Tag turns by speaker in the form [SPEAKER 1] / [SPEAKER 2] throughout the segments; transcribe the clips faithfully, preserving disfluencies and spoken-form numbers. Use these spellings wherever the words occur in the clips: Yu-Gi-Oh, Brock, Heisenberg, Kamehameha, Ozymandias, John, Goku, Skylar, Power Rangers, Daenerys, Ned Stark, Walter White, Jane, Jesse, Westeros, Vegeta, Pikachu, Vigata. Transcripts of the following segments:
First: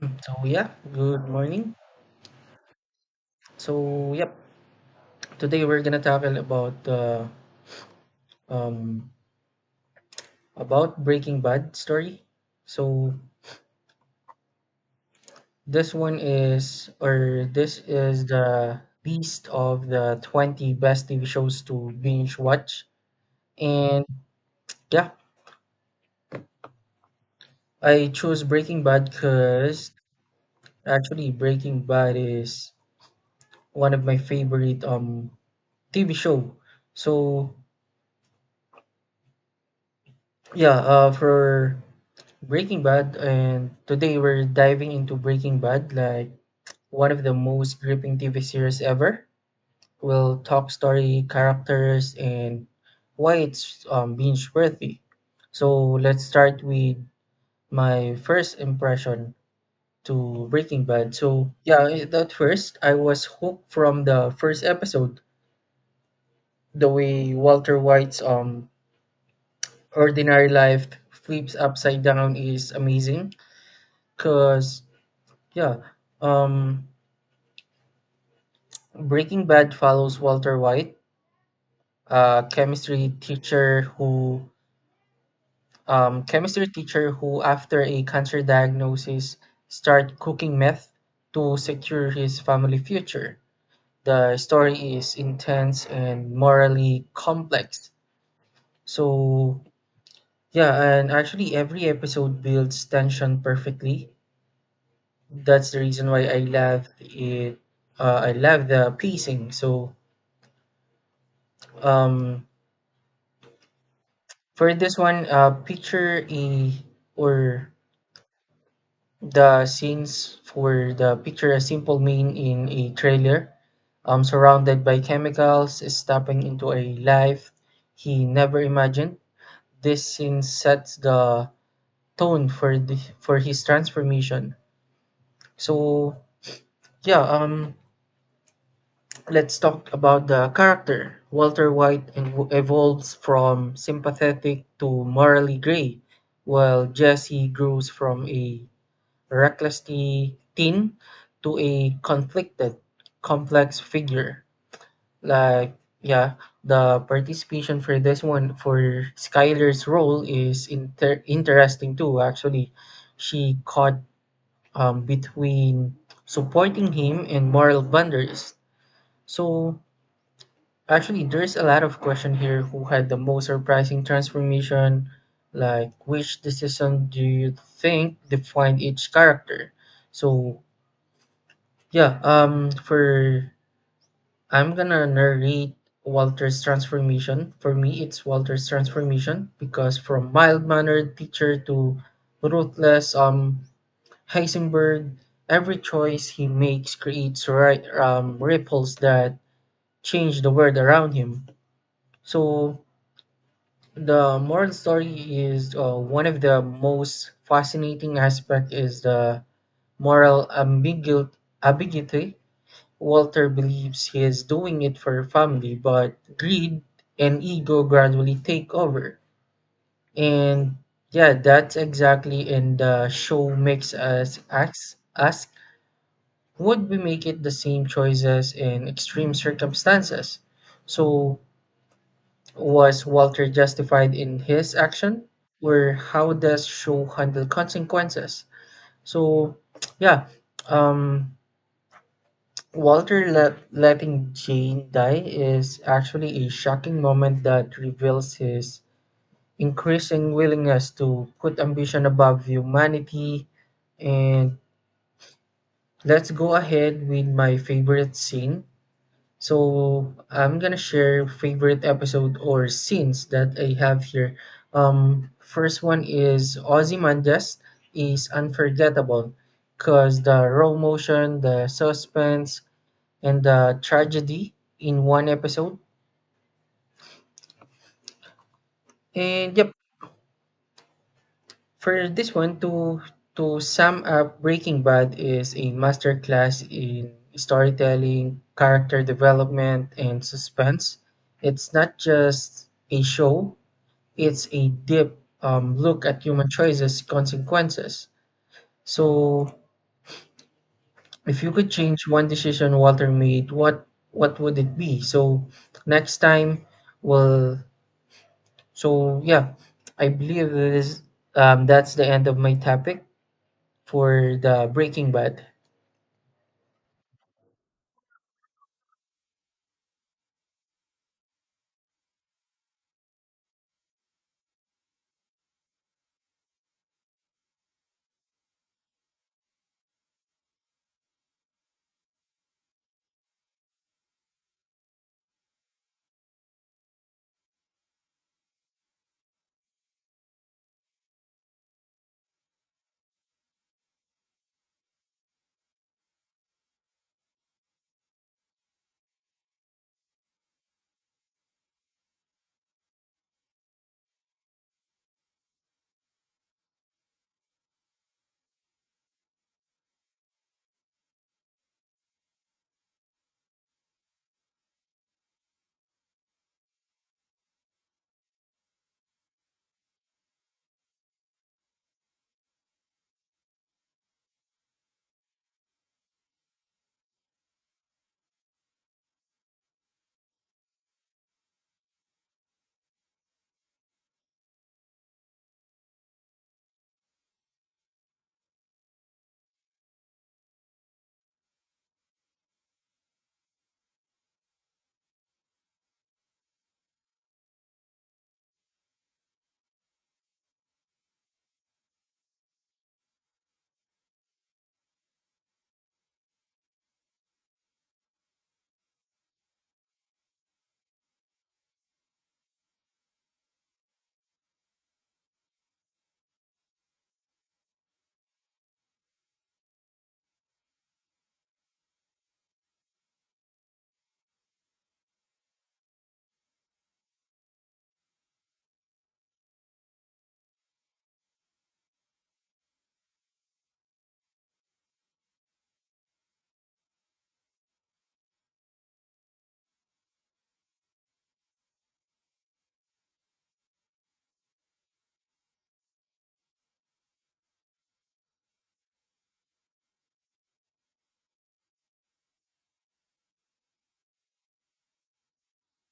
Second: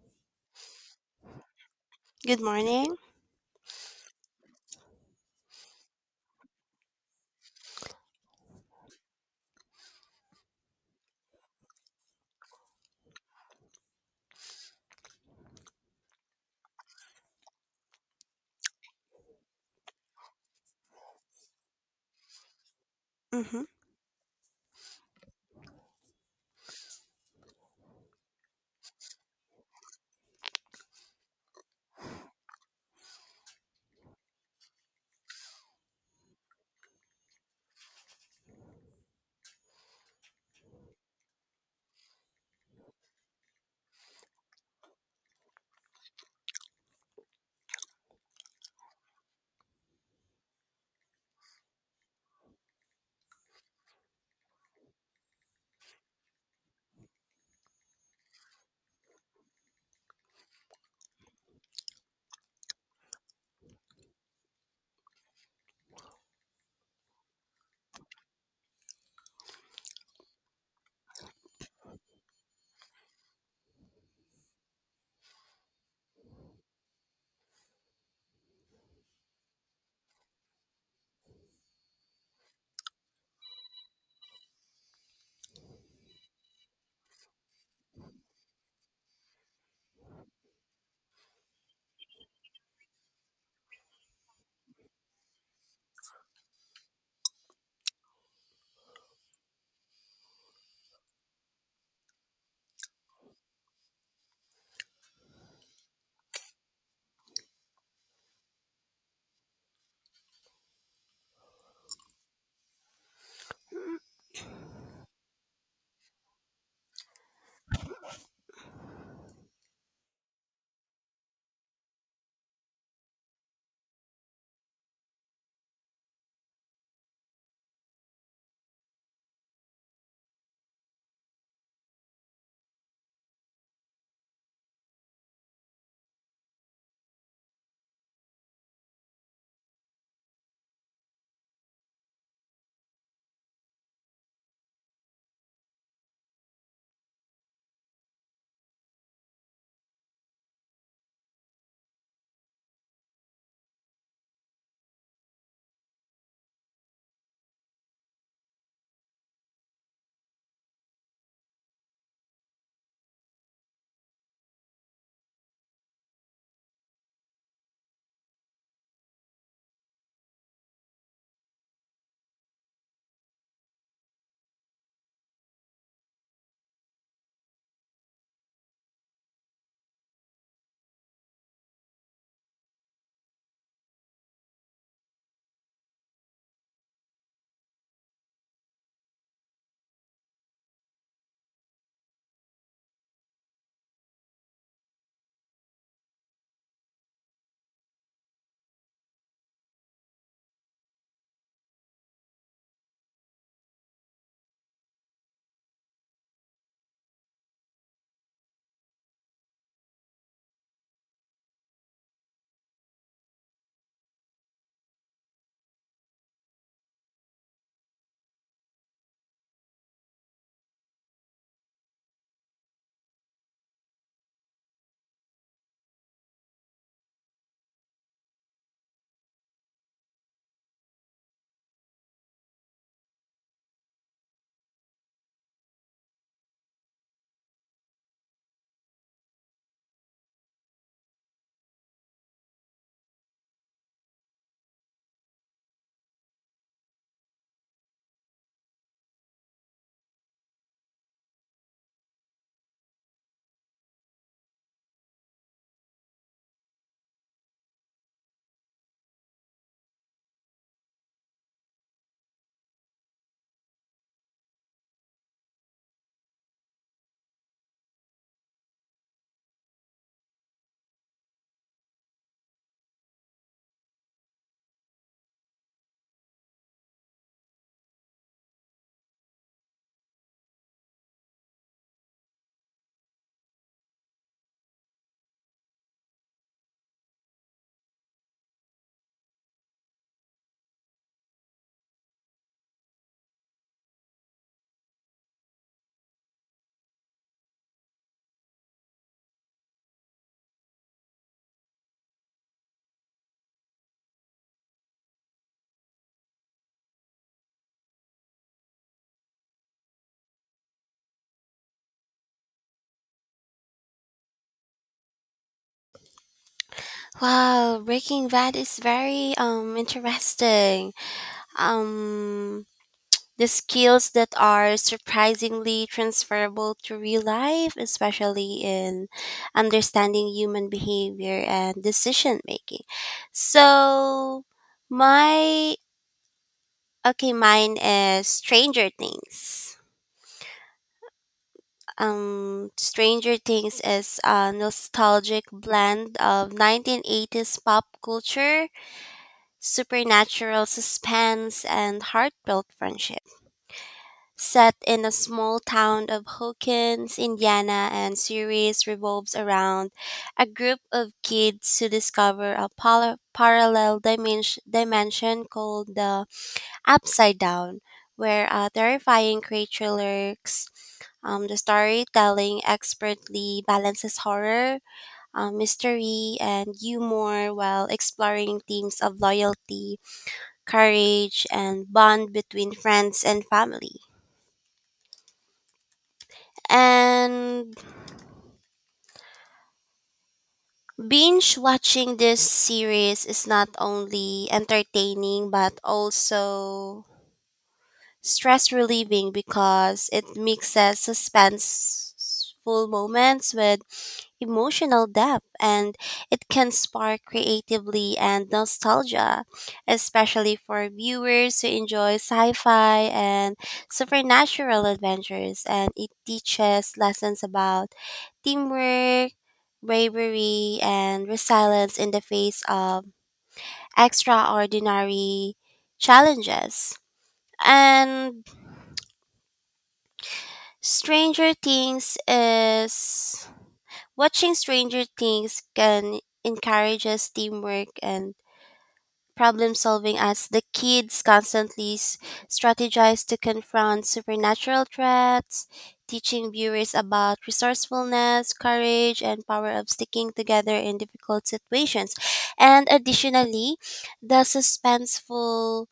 [SPEAKER 1] Mm, So yeah, good morning.
[SPEAKER 2] Good morning.
[SPEAKER 1] So yep, today we're gonna tackle about uh, um about Breaking Bad story. So this one is or this is the beast of the twenty best T V shows to binge watch.
[SPEAKER 2] Hmm.
[SPEAKER 1] And yeah, I chose Breaking Bad because actually Breaking Bad is one of my favorite um T V show. So yeah, uh, for Breaking Bad, and today we're diving into Breaking Bad, like one of the most gripping T V series ever. We'll talk story, characters, and why it's um, binge worthy. So let's start with my first impression to Breaking Bad. So yeah, i- at first I was hooked from the first episode. The way Walter White's um ordinary life flips upside down is amazing. Cause yeah, um, Breaking Bad follows Walter White, a chemistry teacher who, um, chemistry teacher who, after a cancer diagnosis, start cooking meth to secure his family future. The story is intense and morally complex. So yeah, and actually every episode builds tension perfectly. That's the reason why I love it. Uh, I love the pacing. So um for this one uh picture a or the scenes for the picture a simple man in a trailer um surrounded by chemicals stepping into a life he never imagined. This scene sets the tone for the for his transformation. So yeah, um let's talk about the character. Walter White ev- evolves from sympathetic to morally gray, while Jesse grows from a reckless te- teen to a conflicted, complex figure. Like, yeah, the participation for this one, for Skylar's role, is inter- interesting too, actually. She caught um, between supporting him and moral boundaries. So, actually, there's a lot of question here who had the most surprising transformation. Like, which decision do you think defined each character? So, yeah, um, for I'm gonna narrate Walter's transformation. For me, it's Walter's transformation because from mild-mannered teacher to ruthless um Heisenberg, every choice he makes creates right um ripples that change the world around him. So the moral story is uh, one of the most fascinating aspect is the moral ambigu- ambiguity. Walter believes he is doing it for family, but greed and ego gradually take over. And yeah, that's exactly in the show makes us ask, ask would we make it the same choices in extreme circumstances? So was Walter justified in his action? Or how does Shaw handle consequences? So, yeah, um, Walter let, letting Jane die is actually a shocking moment that reveals his increasing willingness to put ambition above humanity. And let's go ahead with my favorite scene. So I'm gonna share favorite episode or scenes that I have here. Um, first one is Ozymandias is unforgettable because the raw motion, the suspense, and the tragedy in one episode. And yep, for this one to to sum up, Breaking Bad is a masterclass in storytelling, character development, and suspense. It's not just a show, it's a deep um, look at human choices consequences. So if you could change one decision Walter made, what what would it be? So next time, well, so yeah, I believe that is um, that's the end of my topic for the Breaking Bad.
[SPEAKER 2] Wow, Breaking Bad is very um interesting. Um, the skills that are surprisingly transferable to real life, especially in understanding human behavior and decision making. So, my okay, mine is Stranger Things. um Stranger Things is a nostalgic blend of nineteen eighties pop culture, supernatural suspense, and heartfelt friendship. Set in a small town of Hawkins, Indiana, and series revolves around a group of kids who discover a pal- parallel dimension, dimension called the Upside Down, where a terrifying creature lurks. Um, the storytelling expertly balances horror, um, mystery, and humor while exploring themes of loyalty, courage, and bond between friends and family. And binge watching this series is not only entertaining but also stress relieving because it mixes suspenseful moments with emotional depth, and it can spark creatively and nostalgia, especially for viewers who enjoy sci fi and supernatural adventures. And it teaches lessons about teamwork, bravery, and resilience in the face of extraordinary challenges. And Stranger Things is, watching Stranger Things can encourage us teamwork and problem solving as the kids constantly s- strategize to confront supernatural threats, teaching viewers about resourcefulness, courage, and power of sticking together in difficult situations. And additionally, the suspenseful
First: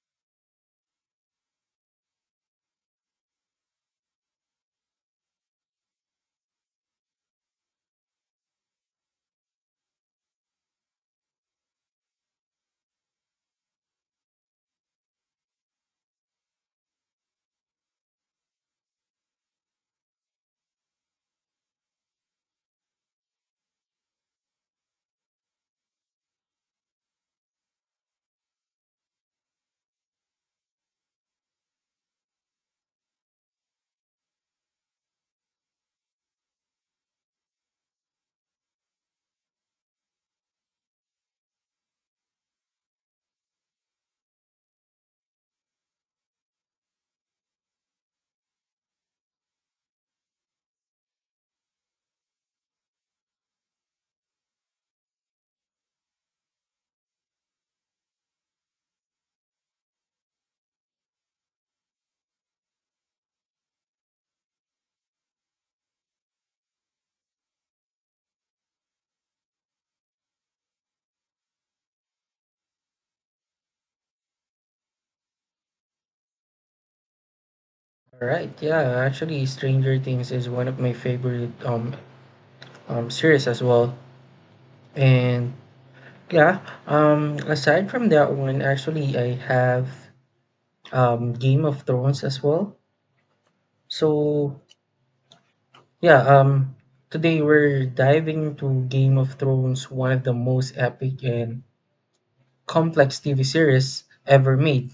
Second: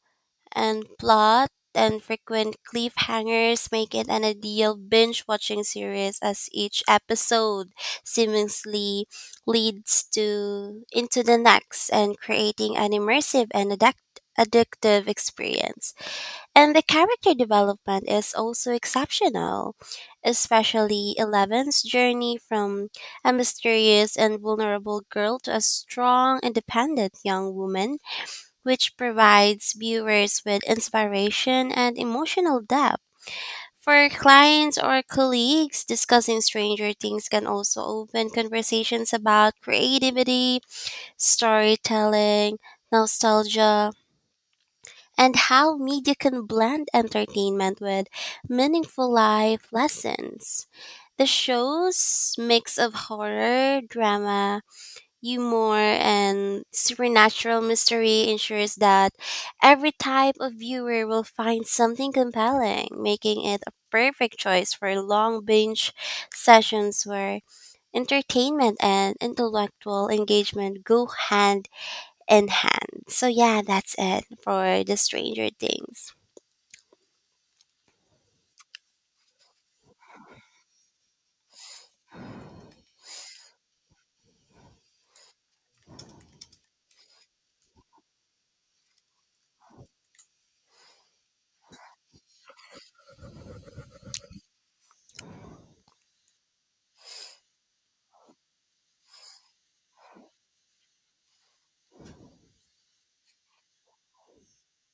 [SPEAKER 2] and plot and frequent cliffhangers make it an ideal binge watching series as each episode seamlessly leads to into the next and creating an immersive and addic- addictive experience. And the character development is also exceptional, especially Eleven's journey from a mysterious and vulnerable girl to a strong, independent young woman, which provides viewers with inspiration and emotional depth. For clients or colleagues, discussing Stranger Things can also open conversations about creativity, storytelling, nostalgia, and how media can blend entertainment with meaningful life lessons. The show's mix of horror, drama, humor, and supernatural mystery ensures that every type of viewer will find something compelling, making it a perfect choice for long binge sessions where entertainment and intellectual engagement go hand in hand. So, yeah, that's it for the Stranger Things.
[SPEAKER 1] All right, yeah, actually Stranger Things is one of my favorite um, um series as well. And yeah, um aside from that one, actually I have um, Game of Thrones as well. So yeah, um, today we're diving into Game of Thrones, one of the most epic and complex T V series ever made.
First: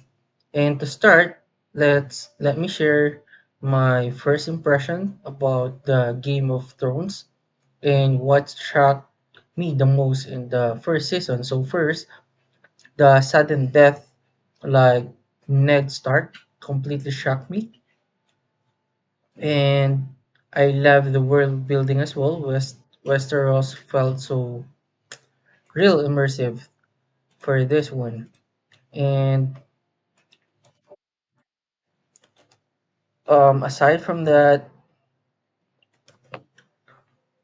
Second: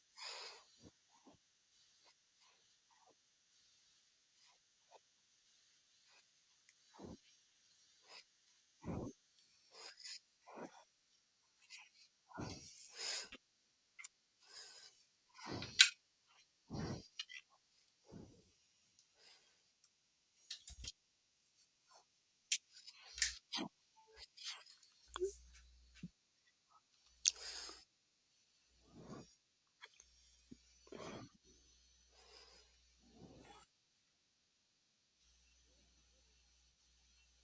[SPEAKER 1] And to start, let's let me share my first impression about the Game of Thrones and what shocked me the most in the first season. So first, the sudden death like Ned Stark completely shocked me. And I love the world building as well. West Westeros felt so real immersive for this one. And um, aside from that,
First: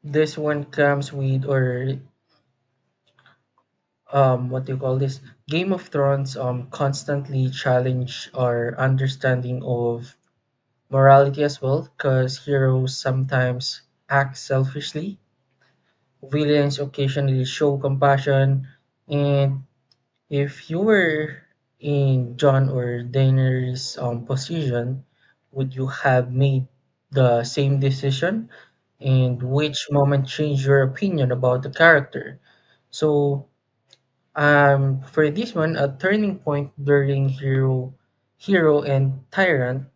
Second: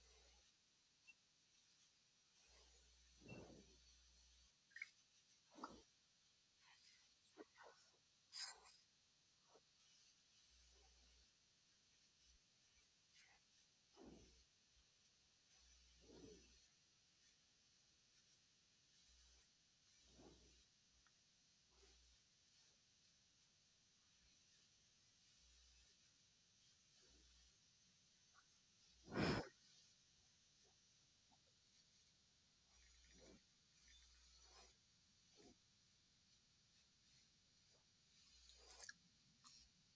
[SPEAKER 1] this one comes with or um, what do you call this? Game of Thrones um constantly challenge our understanding of morality as well, because heroes sometimes act selfishly, villains occasionally show compassion, and if you were in John or Daenerys' um, position, would you have made the same decision? And which moment changed your opinion about the character? So, um, for this one, a turning point during hero, hero and tyrant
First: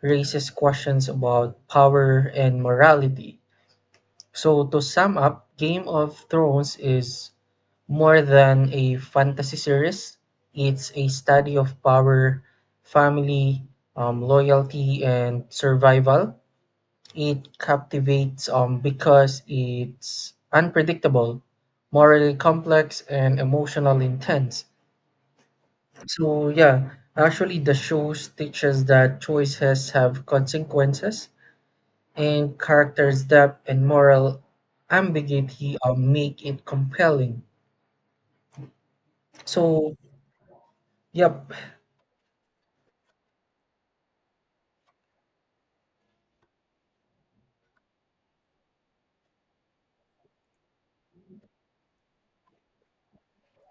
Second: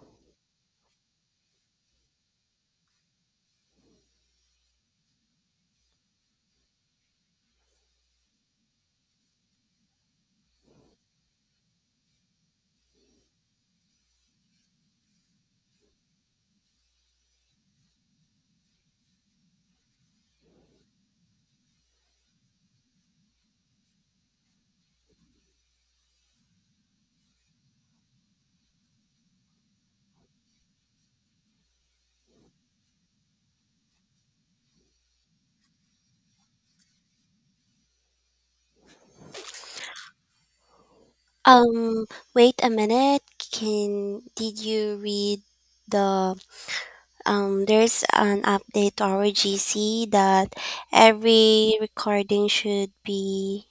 [SPEAKER 1] raises questions about power and morality. So, to sum up, Game of Thrones is more than a fantasy series, it's a study of power, family, um, loyalty, and survival. It captivates um, because it's unpredictable, morally complex, and emotionally intense. So, yeah, actually, the show teaches that choices have consequences, and characters' depth and moral ambiguity um, make it compelling. So, yep,
[SPEAKER 2] Um, wait a minute. Can Did you read the um, there's an update to our G C that every recording should be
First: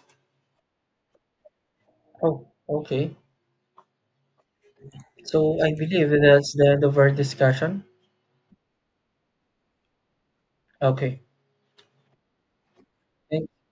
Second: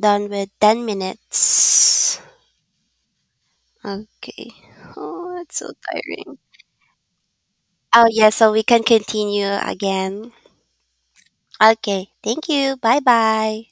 [SPEAKER 2] done with ten minutes.
[SPEAKER 1] oh, okay.
[SPEAKER 2] Okay. Oh, that's
[SPEAKER 1] So
[SPEAKER 2] so
[SPEAKER 1] I believe
[SPEAKER 2] tiring.
[SPEAKER 1] that's the end of our discussion.
[SPEAKER 2] Oh, yeah, so we can continue again.
[SPEAKER 1] Okay.
[SPEAKER 2] Okay. Thank you. Bye
[SPEAKER 1] Thank
[SPEAKER 2] bye.